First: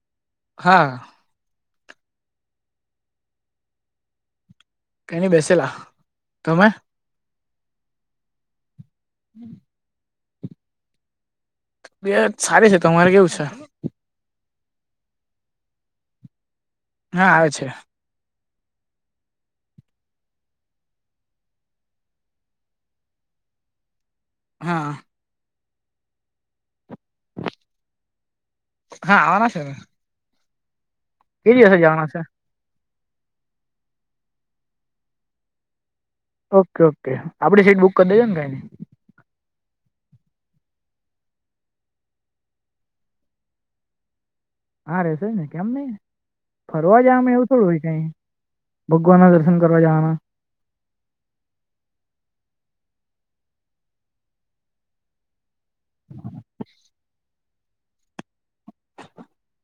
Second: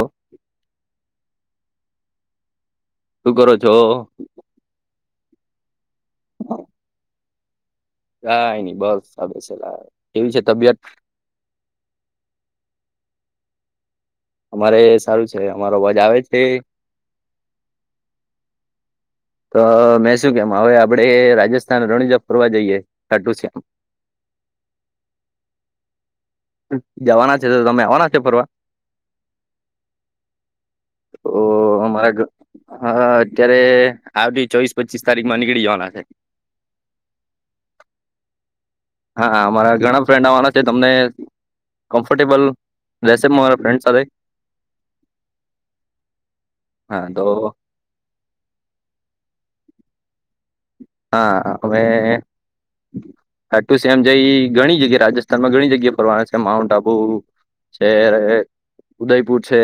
શું હા. શું કરો છો? કંઈકની બેસેલા. તમે? કઈ નઈ બસ બેસેલા. કેવી છે તબિયત? તબિયત સારી છે. તમારે કેવું છે? અમારે સારું છે. અમારો અવાજ આવે છે? હા, આવે છે. તો મેં શું કેમ, હવે આપડે રાજસ્થાન રણજપ ફરવા જઈએ, ખાટું શ્યામ. હા. જવાના છે, તો તમે આવાના છે ફરવા. હા, આવાના છેને. તો જવાના છે અમારા હ અત્યારે આવતી ચોવીસ પચીસ તારીખ માં નીકળી જવાના છે. Okay, okay. આપડી સીટ બુક કરી દેજો ને, કાઈને. હા, હા. મારા ઘણા ફ્રેન્ડ આવવાના છે તમને કમ્ફર્ટેબલ રહેશે, મારા ફ્રેન્ડ સાથે. હા રેહશે ને કેમ નહી ફરવા હા તો જવામાં એવું થોડું હોય કઈ ભગવાન ના દર્શન કરવા જવાના હા હવે ખાટુ શ્યામ જેવી ઘણી જગ્યા રાજસ્થાનમાં ઘણી જગ્યા. ફરવા છે માઉન્ટ આબુ છે ઉદયપુર છે.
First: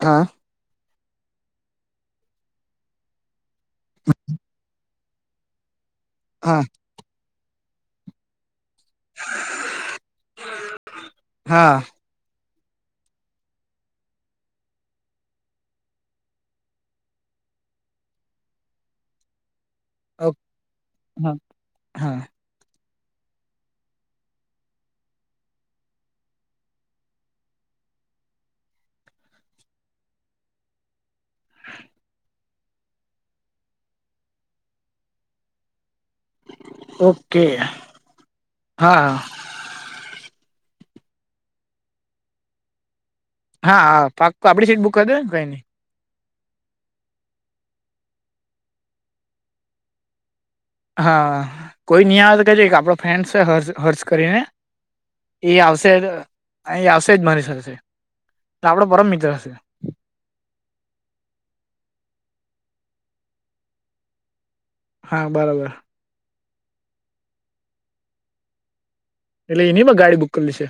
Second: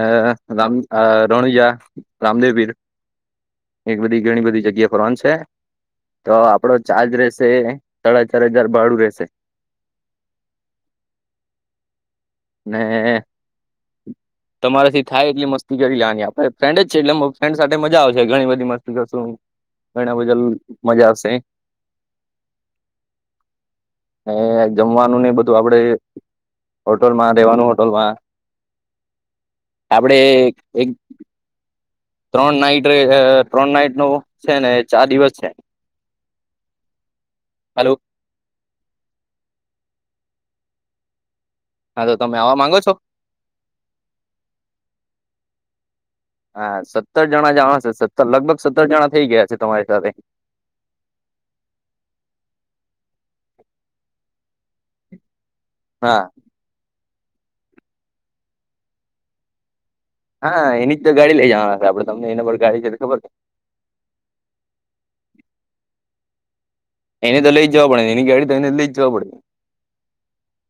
અ હા રામ આ રણુજા રામદેવીર એક બધી ઘણી બધી જગ્યા એ ફરવાનું છે તો હા આપડો ચાર્જ રહેશે સાડા ચાર હજાર ભાડું રહેશે હા ને તમારા થી થાય એટલી મસ્તી કરી લેવાની આપડે ફ્રેન્ડ જ છે એટલે ફ્રેન્ડ સાથે મજા આવશે ઘણી બધી મસ્તી કરશું ઘણા ઓ બધા મજા આવશે હા હા એ જમવાનું ને બધું આપડે હોલમાં રહેેવાનું હોટલમાં આપડે એક ત્રણ નાઈટ ત્રણ નાઈટ નો છે ને ચાર દિવસ છે. ઓકે હાલો હા હા. હા તો તમે આવા માંગો છો. હા હ પાક આપડી સીટ બુક કરી દેજો કઈ નઈ હા સત્તર જણા જવાના સત્તર લગભગ સત્તર જણા થઇ ગયા છે, તમારી સાથે હા કોઈ નહી આવે તો કેજ આપડો ફ્રેન્ડ છે, હર્ હર્ષ કરીને એ આવશે હા અહીં આવશે જ મારી શશે આપડો પરમ મિત્ર હશે હા એની જ તો ગાડી લઈ જવાના છે આપડે તમને એના પર ગાડી છે તો ખબર છે. હા, બરાબર એને તો લઈ જવા પડે, એની ગાડી તો એને લઈ જવા પ એટલે એની પણ ગાડી બુક કરેલી છે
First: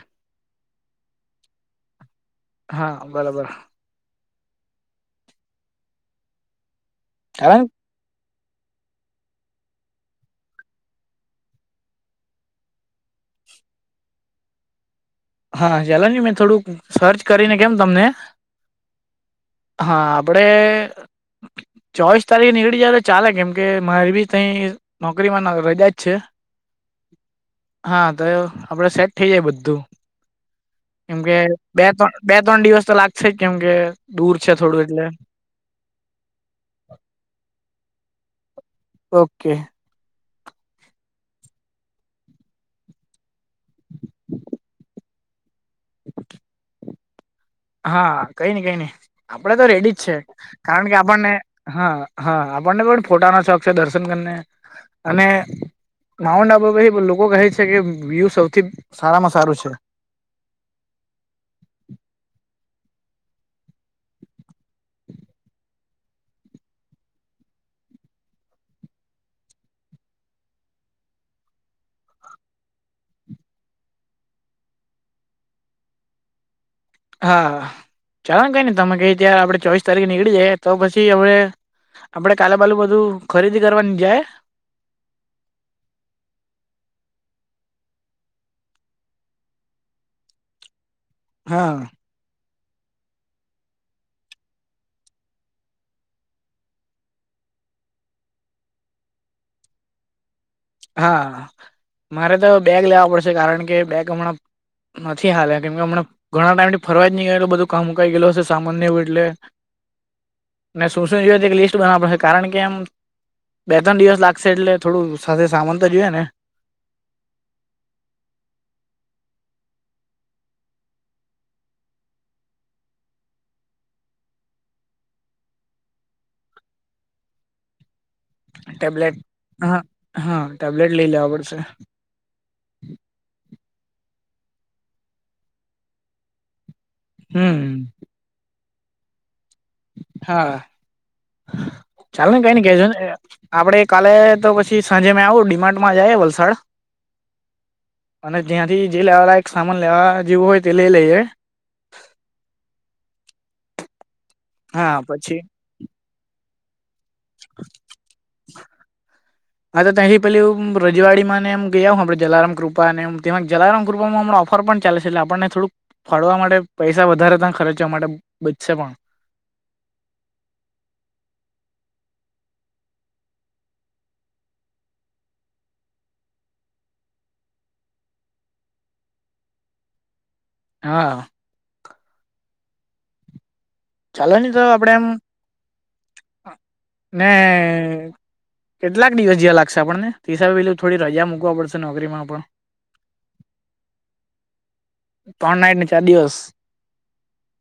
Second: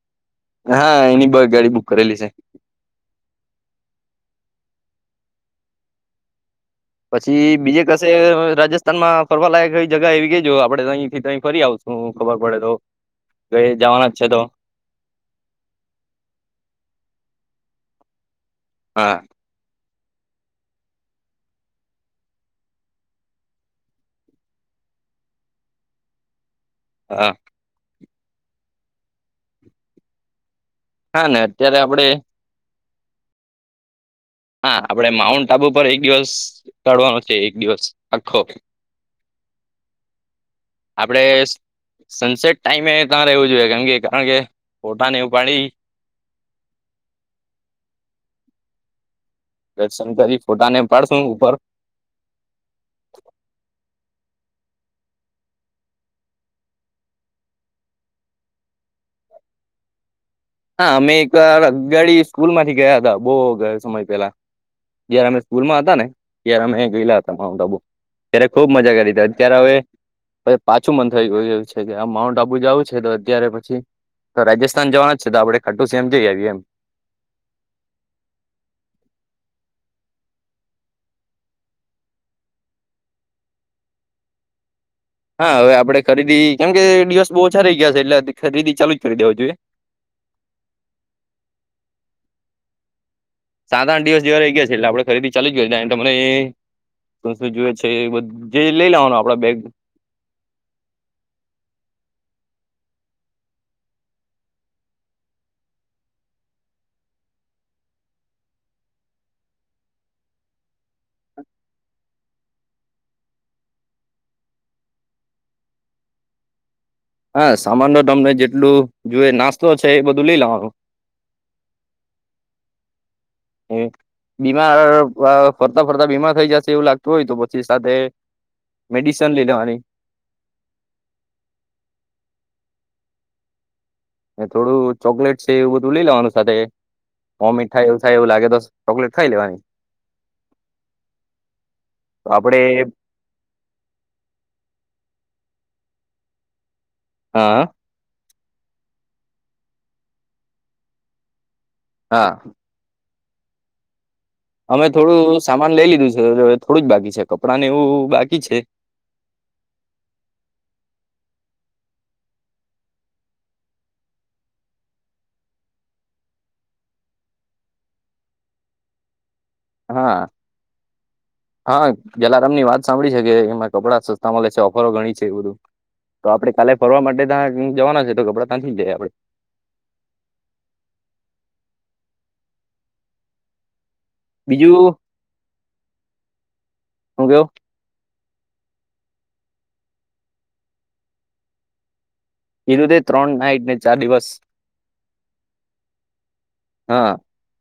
હા, એની બી ગાડી બુક કરેલી છે. હા, બરાબર પછી, કારણ બીજે રાજસ્થાનમાં ફરવાલાાયક જગ્યા આવી ગઈ, જે આપણે આથી ત ફરી આવશું ખબર પડે તો કઈ જવાના જ છે. તો હા, ચાલોને મેં થોડુંક સર્ચ કરીને કેમ તમને. હા હા, આપણેે ચોવીસ તારીખે નીકળી જાય તો ચાલે કેમ કે મારે બી તઈ નોકરીમાં રજા જ છે. હા હા, તો એ આપણે સેટ થઈ જાય બધું કેમ હા કે ને અત્યારે આપડે બે-ત્રણ, બે-ત્રણ દિવસ તો લાગશે જ કેમકે દૂર છે હા, થોડું એટલે આપણે માઉન્ટ આબુ પર એક દિવસ ચડવાનો છે, એક દિવસ આખો ઓકે આપણે સનસેટ ટાઈમે એ તમારે એવું જોઈએ, કેમ કે કારણ કે પોટાને પાડી [inaudible] હા, કઈ નઈ, કઈ નઈ આપણે તો રેડી જ દર્શન છે. કરી ફોટાને કારણ કે પાડશું આપણને, ઉપર હા. હા, આપણને પણ ફોટાનો શોખ છે, દર્શન કરીને અને માઉન્ટ આબુ લોકો કહે છે, કે વ્યુ સૌથી સારામાં સારું છે. હા, અમે એક ગાડી સ્કૂલમાંથી ગયા હતા બો સમય પેલા જયારે અમે સ્કૂલમાં હતા, ને ત્યારે અમે ગયેલા હતા માઉન્ટ આબુ ત્યારે ખુબ મજા કરી હતી ત્યારે હવે પાછું મન થઈ ગયું છે કે આ માઉન્ટ આબુ જવું છે. તો અત્યારે પછી તો રાજસ્થાન જવાના જ છે, તો આપણે ટૂંક સમયમાં જઈ આવીએ એમ. હા, ચાલો ને કઈ નહી તમે ક ત્યારે આપણે ચોવીસ તારીખ નીકળી જાય તો પછી આપણે આપણે કાલે બાલે બધું ખરીદી કરવાની જાય. હા, હવે આપણે ખરીદી કેમ કે દિવસ બહુ ઓછા રહી ગયા છે એટલે ખરીદી ચાલુ જ કરી દેવા જોઈએ. હા. સાત-આઠ દિવસ [unintelligible] રહી ગયા છે, એટલે આપણે ખરીદી ચાલુ જ કરી તમે એ શું-શું જોએ છે, એ બધું જે લઈ લાવવાનું આપણા બેગ. હા, મારે તો બેગ લેવા પડશે કારણ કે બેગ હમણાં નથી, હાલે કેમ કે હમણાં ઘણા ટાઈમથી ફરવા જ નહી એટલે બધું કામ મુકાઈ ગયેલું હશે સામાન એટલે ને શું-શું જોઈએ તો એક લિસ્ટ બનવવા પડશે કારણ કે એમ બે-ત્રણ દિવસ લાગશે એટલે થોડું સાથે સામાન તો જોઈએ ને. હા સામાન તમને જેટલું જોઇએ નાસ્તો છે એ બધું લઈ લેવાનું. બીમાર, ફરતા-ફરતા બીમાર થઈ જશે એવું લાગતું હોય તો પછી સાથે ટેબ્લેટ, મેડિસન લઈ લેવાની હા, હા ટેબ્લેટ લઈ લેવા પડશે. ને થોડું ચોકલેટ છે, એવું બધું લઈ લેવાનું સાથે વોમિટ હમ થાય એવુ ખાય એવું લાગે તોસ ચોકલેટ ખાઈ લેવાની હા, તો ચાલ ને કઈ આપડે નહી કેહેજો ને એ આપડે કાલે તો પછી સાંજે મે આવું ડી માટ માં જાયે વલસાડ. હા. અને જ્યાંથી જે લેવા લાયક એક સામાન લેવા જેવું હોય તે લઈ લઈએે. હા. અમે હા થોડું પછી સામાન લઈ લીધું છે અવે થોડું જ બાકી છે, કપડાં ને એવું બાકી છે. હા, તો ત્યાંથી પેલી હ રજવાડી ને એમ ગયા હું આપે જલારામ કૃપાને જલારામ કૃપામાં હમણા ઓ ફર પણ ચાલે છે એટલે આપણને થોડુંક ફાળવા માટે પૈસા વધારે ત ખર્ચવા માટે બચશે પણ. હા. હા, જલારામ ની વાત સાંભળી છે કે એમાં કપડા સસ્તા મળે છે ઓફરો ઘણી છે એ બધું. તો આપડે કાલે ફરવા માટે ત્યાં જવાના છે તો કપડાં ત્યાંથી જાય આપડે. હા. ચાલો નહી તો આપડે બીજું એમ હું કયો મેં કેટલાક દિવસ જ્યાં લાગશે આપણને ફથીસા પેલું થોડી રજા મૂકવા પડશે નોકરીમાં પણ. એઘુ દે ત્રણ નાઈટ ને ચાર દિવસ. ત્રણ નાઈટ ને ચાર દિવસ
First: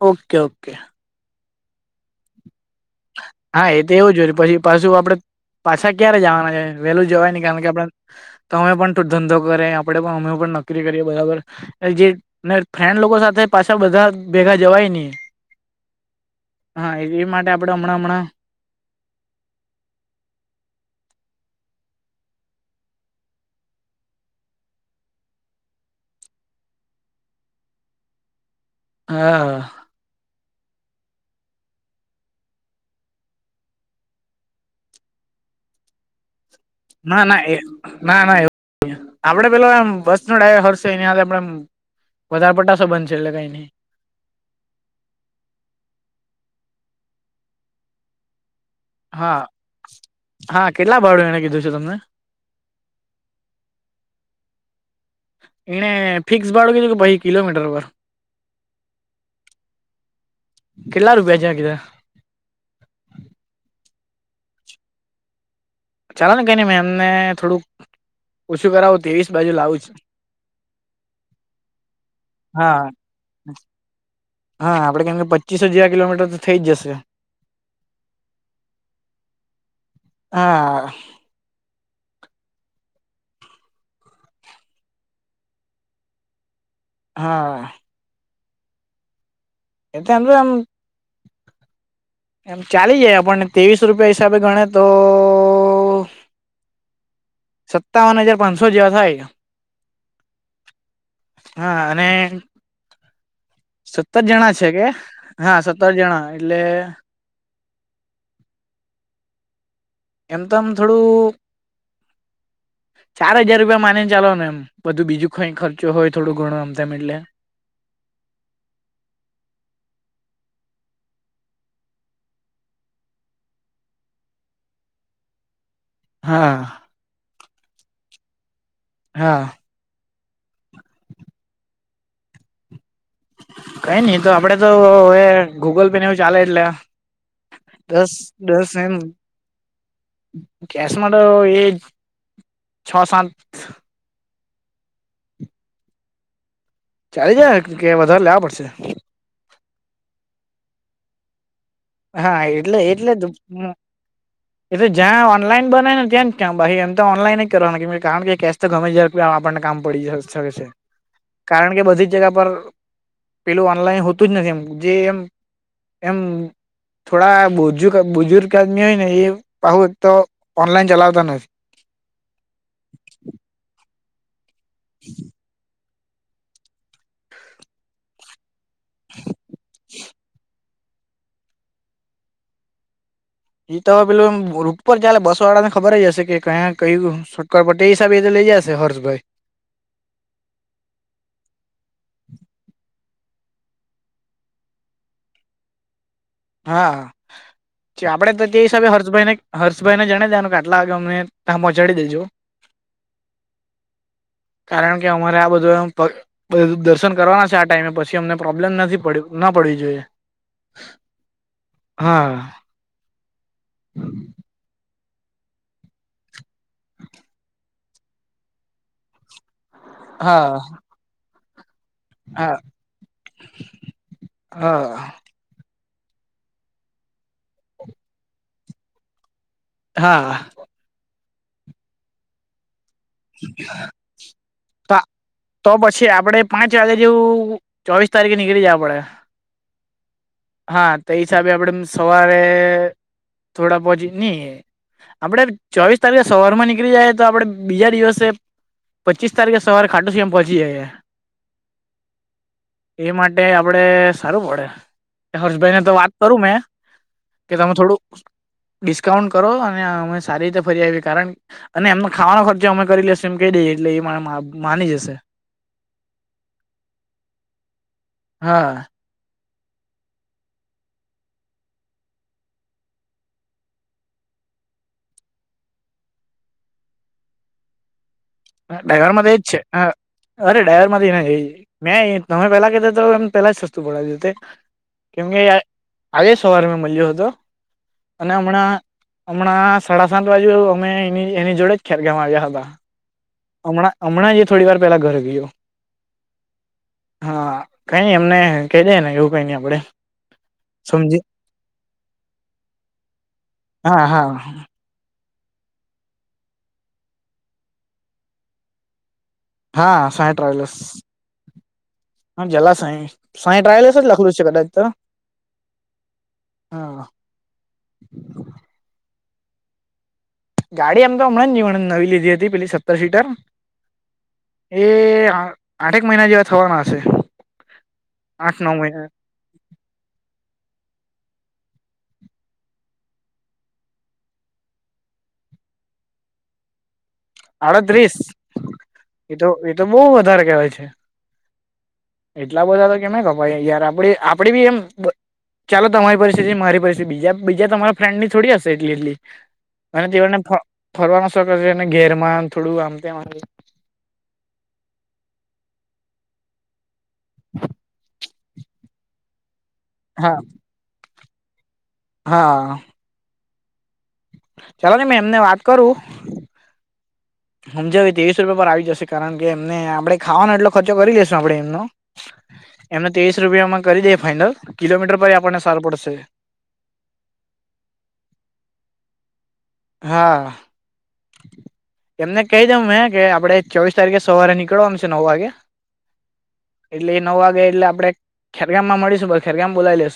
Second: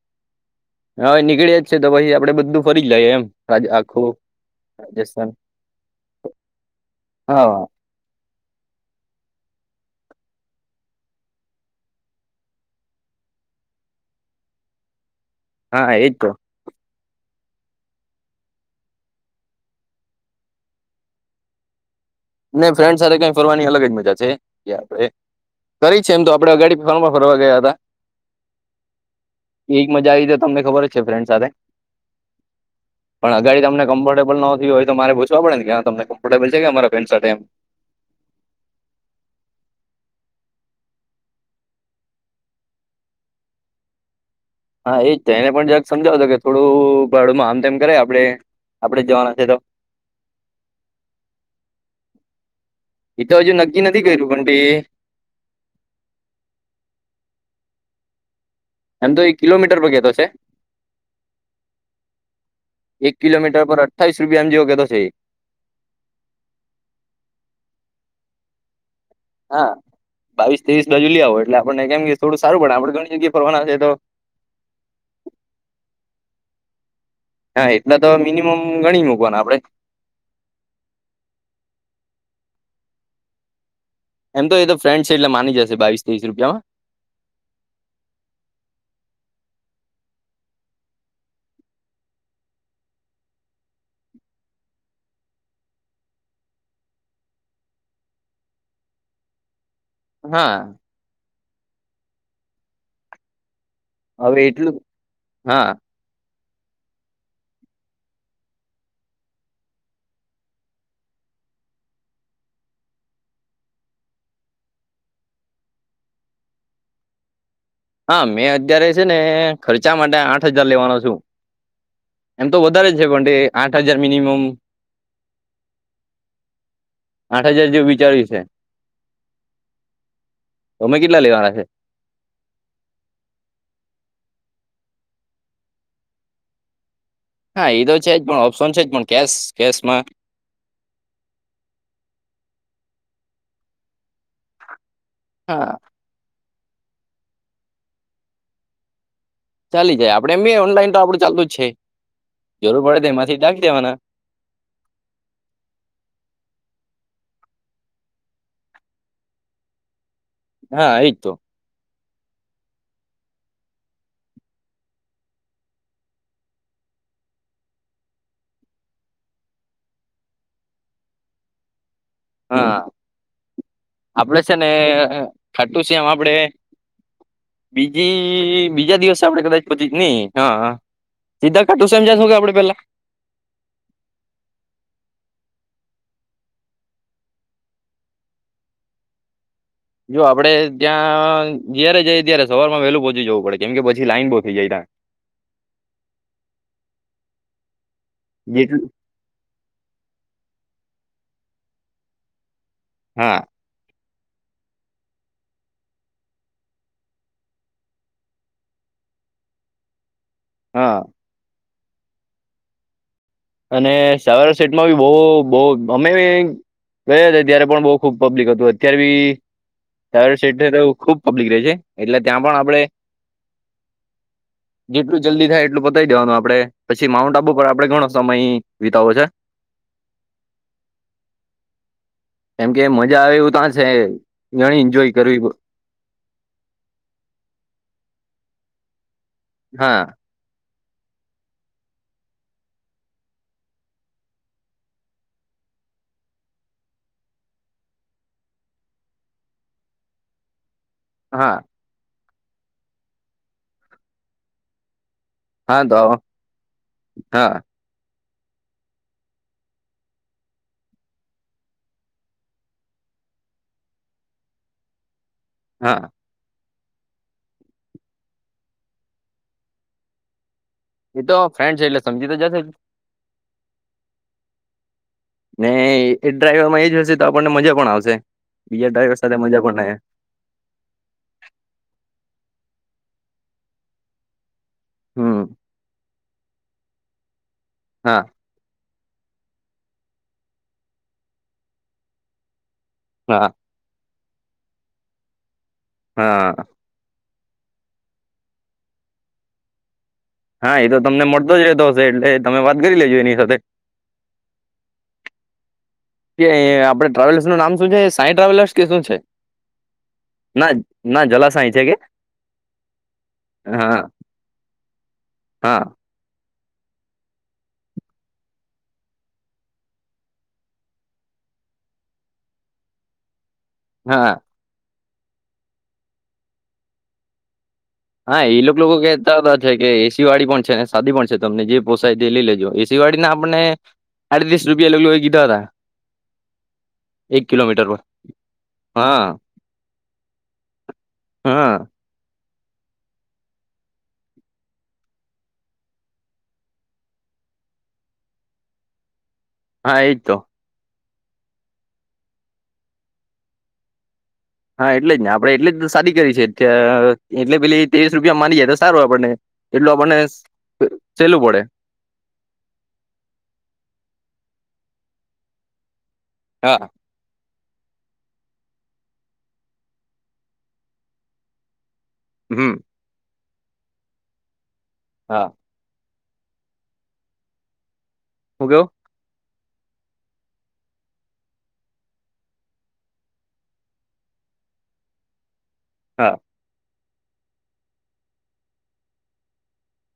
ઓકે ઓકે. હા, નીકળે જ છે તો પછી આપડે બધું ફરી જ લઈએ એમ રાજ- હા, એ તો આખું એવું જો હોય છે પછી પાછું આપડે રાજસ્થાન પાછા ક્યારે જવાના છે વેલું જવાય ન હા કારણ કે આપડે તો અમે પણ ધંધો કરે આપણે પણ અમે પણ નકરી કરીએ બરાબર. જે ફ્રેન્ડ લોકો સાથે પાછળ બધા ભેગા જવાય નહી. હા એતો. હા એ માટે આપડ હમણાં હમણાં નને ફ્રેન્ડ સાથે કઈ ફરવાની અલગ જ મજા છે, આપડે કરી છે એમ તો આપડે અગાડી ફરમાં ફરવા ગયા હતા. હા. એ મજા આવી ગ તો તમને ખબર જ છે ફ્રેન્ડ સાથે. પણ આગાડી તનેમફર્ટેબલ નોતી હોય તો મારે પૂછવા પડેને કે તમ્ફર્ટેબલ છે કે મારા ના ના એ ના ના એવું આપડે પેલો એમ બસ નો ડ્રાઈવર છે એની આપડે વધારપટાસ બનશેલે કઈ નહી. હા એજ એને પણ જક સમજાવતો કે થોડું ભાડુંમાં આમ તેમ કરે આપડે આપડે જવાના હા છે તો હા કેટલા ભાડું એને કીધું છે તમને એ તો હજુ નક્કી નથી કર્યું પણ તે એ ફિક્સ બાળુ કે જો કે પછ કિલોમીટર ઉપર? એમ તો એ કિલોમીટર પર કેતો છે. કેટલા રૂપિયા છે કીધા એક કિલોમીટર પર અઠ્ઠીસ રૂપિયા એમ જેવો કતો છે. ચાલો ને કઈ ન મેં અમને થોડુંક ઓછું કરાવું તેવી હા બાવીસ ત્રેવીસ બાજુ લે આવો એટલે આપણને કેમ કે થોડું સારું પડે હા આપણે ઘણી જગ્યાએ ફરવાના છે તો હા આપડે કેમ કે પચીસ હજાર કિલોમીટર તો થઈ જશે હા એટલા તો મિનિમમ ઘણી મૂકવાના આપણેે હા એમ તો એ તો ફ્રેડ છે એટલે માની જશે બાવીસ ત્રેવીસ રૂપિયામાં હા એ તંત આમ એમ ચાલી જાય આપણને ત્રેવીસ રૂપિયા હિસાબે ગણે તો સત્તાવન હજાર પાંચસો જેવા થાય હા હા અને સત્તર હવે જણા છે એટલું કે હા સત્તર જણા એટલે એમ તો આમ થોડું [inaudible] ચાર હજાર રૂપિયા માને ચાલો ને એમ બધું બીજું કંઈ ખર્ચો હોય થોડો ઘણો આમ તેમમ એટલે હા મેં અત્યારે છે ને ખર્ચા માટે આઠ હજાર લેવાનો છું એંત વદારે સપડી આઠ હજાર મિનીમમ હા આઠ હજાર જેવું વિચાર્યું છે હા તો અમે કેટલા લેવાના છે કઈ નઈ તો આપડે તો એ ગૂગલ પે ને એવું ચાલે એટલે હા એ તો દસ છે જ પણ ઓપ્શન છે જ પણ કેશ કેશ માં ગસ માટે તો એ છ સાત હા ચાલી જ કે વધારે લેવા પડશે ચાલી જાય આપડે એ ઓનલાઈન તો આપડું ચાલતું જ છે હા એટલે જરૂર પડે તો એટલે એમાંથી નાખી દેવાના એ તો જ્યાં ઓનલાઈન બને ને ત્યાં ભાઈ એમ તો ઓનલાઈન કરો કારણ કે તો ગમે જ્યારે આપણને કામ પડી શકે છે હા એજ તો કારણ કે બધી જ જગ્યા પર પેલું ઓનલાઈન હોતું જ નથી એમ જે એમ એમ થોડા બુજુર્ગ આદમી હોય ને એ બાહુ તો ઓનલાઈન ચલાવતા નથી હા આપડે છે ને શમ આપડે બીજી બીજા દિવસે આપડે કદાચ પછી નઈ હા સીધા ખાટું સમજશો કેડે પેલા એ તો હવે પેલું રૂટ પર ચ બસો વાળા ને ખબર જ હશે કે કયા કય છટક એ હિસાબે એ લઈ જશે હર્ષભાઈ જો આપડે ત્યાં જયારે જઈએ ત્યારે સવાર માં વેહેલું પહોંચી જવું પડે કેમ કે પછી લાઈન બહુ થઈ જાય ત [inaudible] હા આપડે તો તે જેટલું હિસાબે હર્ષભાઈ ને હર્ષભાઈને જણ દ્યા કે આટલાગ અમને ત્યાં પહોંચાડી દેજો હા કારણ કે અમારે આ બધું એ દર્શન કરવાના છે આ ટાઈમે પછી અમને પ્રોબ્લેમ નથીડ ના પડવી જોઈએ હા હા અને સાવાર સેટમાં બી બહ બહ અમે ગ તત્યારે પણ બહ ખુબ પબ્લિક હતું અતાર બી સ હા તો ખુબ પબ્લિક ર છે એટલે ત્યાં હા પણ આપડે હા જેટલું જલ્દી થાય એટલું બતાય દેવાનું આપડે પછી માઉન્ટ આબુ પર આપડે ઘણો સમય વિતાવો છે હા કેમ કે મજા આવે એવું ક્યાં છે ઘણી એન્જોય કરવી તો પછી આપડે પાંચ વાગે જેવું ચોવીસ તારીખે નીકળી જ આપડે હા હા તે હિસાબે આપડે સવારે થોડા પહચ નહીએ આપડે ચોવીસ તારીખે સવાર માં નીકળી જાય તો આપડે બીજા દિવસે પચીસ તારીખે સવારે ખાટુસીમ પહોંચી જાય હા એ માટે આપડે સારું પડે હર્ષભાઈને તો વાત કરું મેં કે હા તમે થોડું ડિસ્કાઉન્ટ કરો અને અમે સારી રીતે ફરી આવી કારણ અને એમનો ખાવાનો ખર્ચ અમે કરી લશું એમ કહી દઈએ એટલે એ મા માની જશે હા હા એ તો ફ્રેન્ડ છે એટલે સમજી તો જશે ને એ ડ્રાઈવર માં એ જ હશે તો આપણને મજા પણ આવશે બીજા ડ્રાઈવર ડ્રાઈવરમાં જ સાથે છે મજા પણ હ આવે અરે ડ્રાઈવર માંથી મેં તમે પેલા કધ તો એ પેલા જ સસ્તું પડાવ્યુંતે કેમકે હમ આજે સવારે મેં મળ્યો હતો હા અને હમણાં હમણાં સાડા સાત બાજુ અમે એ એની જોડે જ ખેદ ગવા ગયા હતા હા હા હમણાં હમણાં થોડી વાર પેલા ઘરે ગયો હા હા કઈ નઈ એમને ક દે ને એવું કઈ નઈ આપડે હા એ તો સમજી તમને મળતો જ રહેતો હશે એટલે તમે વાત કરી લેજો એની સાથે હા હા કે આપણે ટ્રાવેલ્સ નું નામ શું છે સાં ટ્રાવેલર્સ કે શું છે હા સાોયા ના ટ્રાવેલસ ના જલા સાય છે કે હા જલા સાઈ સાઈ ટ્રાવલસ હા જ લખલુ છે કટ તો હા હા ગાડી એમ તો હમણાં નવી લીધી હતી પેલી સત્તર સીટર હા એ આઠક મહિના જેવા થવાના હશે હા એ આઠ નવ લોકો લોકો મહિના કે કે એસી વાળી પણ છે ને સાદી પણ છે તમને જે પોસાય તે લઈ લેજો એસી વાડીને આપને સાડ ત્રીસ રૂપિયા લગલ કીધા હતા એક કિલોમીટર પર હા એતો એતો બહવ વધારે કવાય છે હમ એટલા બધા તો કેમે ખબર યાર આપણે આપણે બી એમ ચાલો તમારી પરિસ્થિ મારી પરિસ્િતિ બીજા બીજા તમારા ફ્રેન્ડની થોડી હશે એટલી એટલી હા અને એજ તો તેઓને ફરવાનું શખ છે અને ઘેર માં થોડું આમતે હા એટલે જ ને આપડે એટલે જ સાદી કરી છે એટલે પેલી તવીસ રૂપ મારી યા તો સારું આપણને એટલું આપણને હા સહેલું પડે હા ચાલો ને મે એમને વાત કરું. હા સમજાવ ત્રેવીસ રૂપિયા પર આવી જશે કારણ કે એમને આપણે ખાવાનો એટલો ખર્ચો કરી લેશું આપણે એમનો હમ એમને ત્રેવીસ રૂપિયામાં કરી દે ફાાઈનલ કિલોમીટર પર હા આપણને સારું પડશે હ કયો? હા. એમને કહી દઉં હે કે આપડે ચોવીસ તારીખે સવારે નીકળવામશે નવ વાગે. હા. એટલે એ નવ વાગે એટલે આપે ખેરગામ માં મળીશું ખેરગામ બોલાઈ લઈેશું.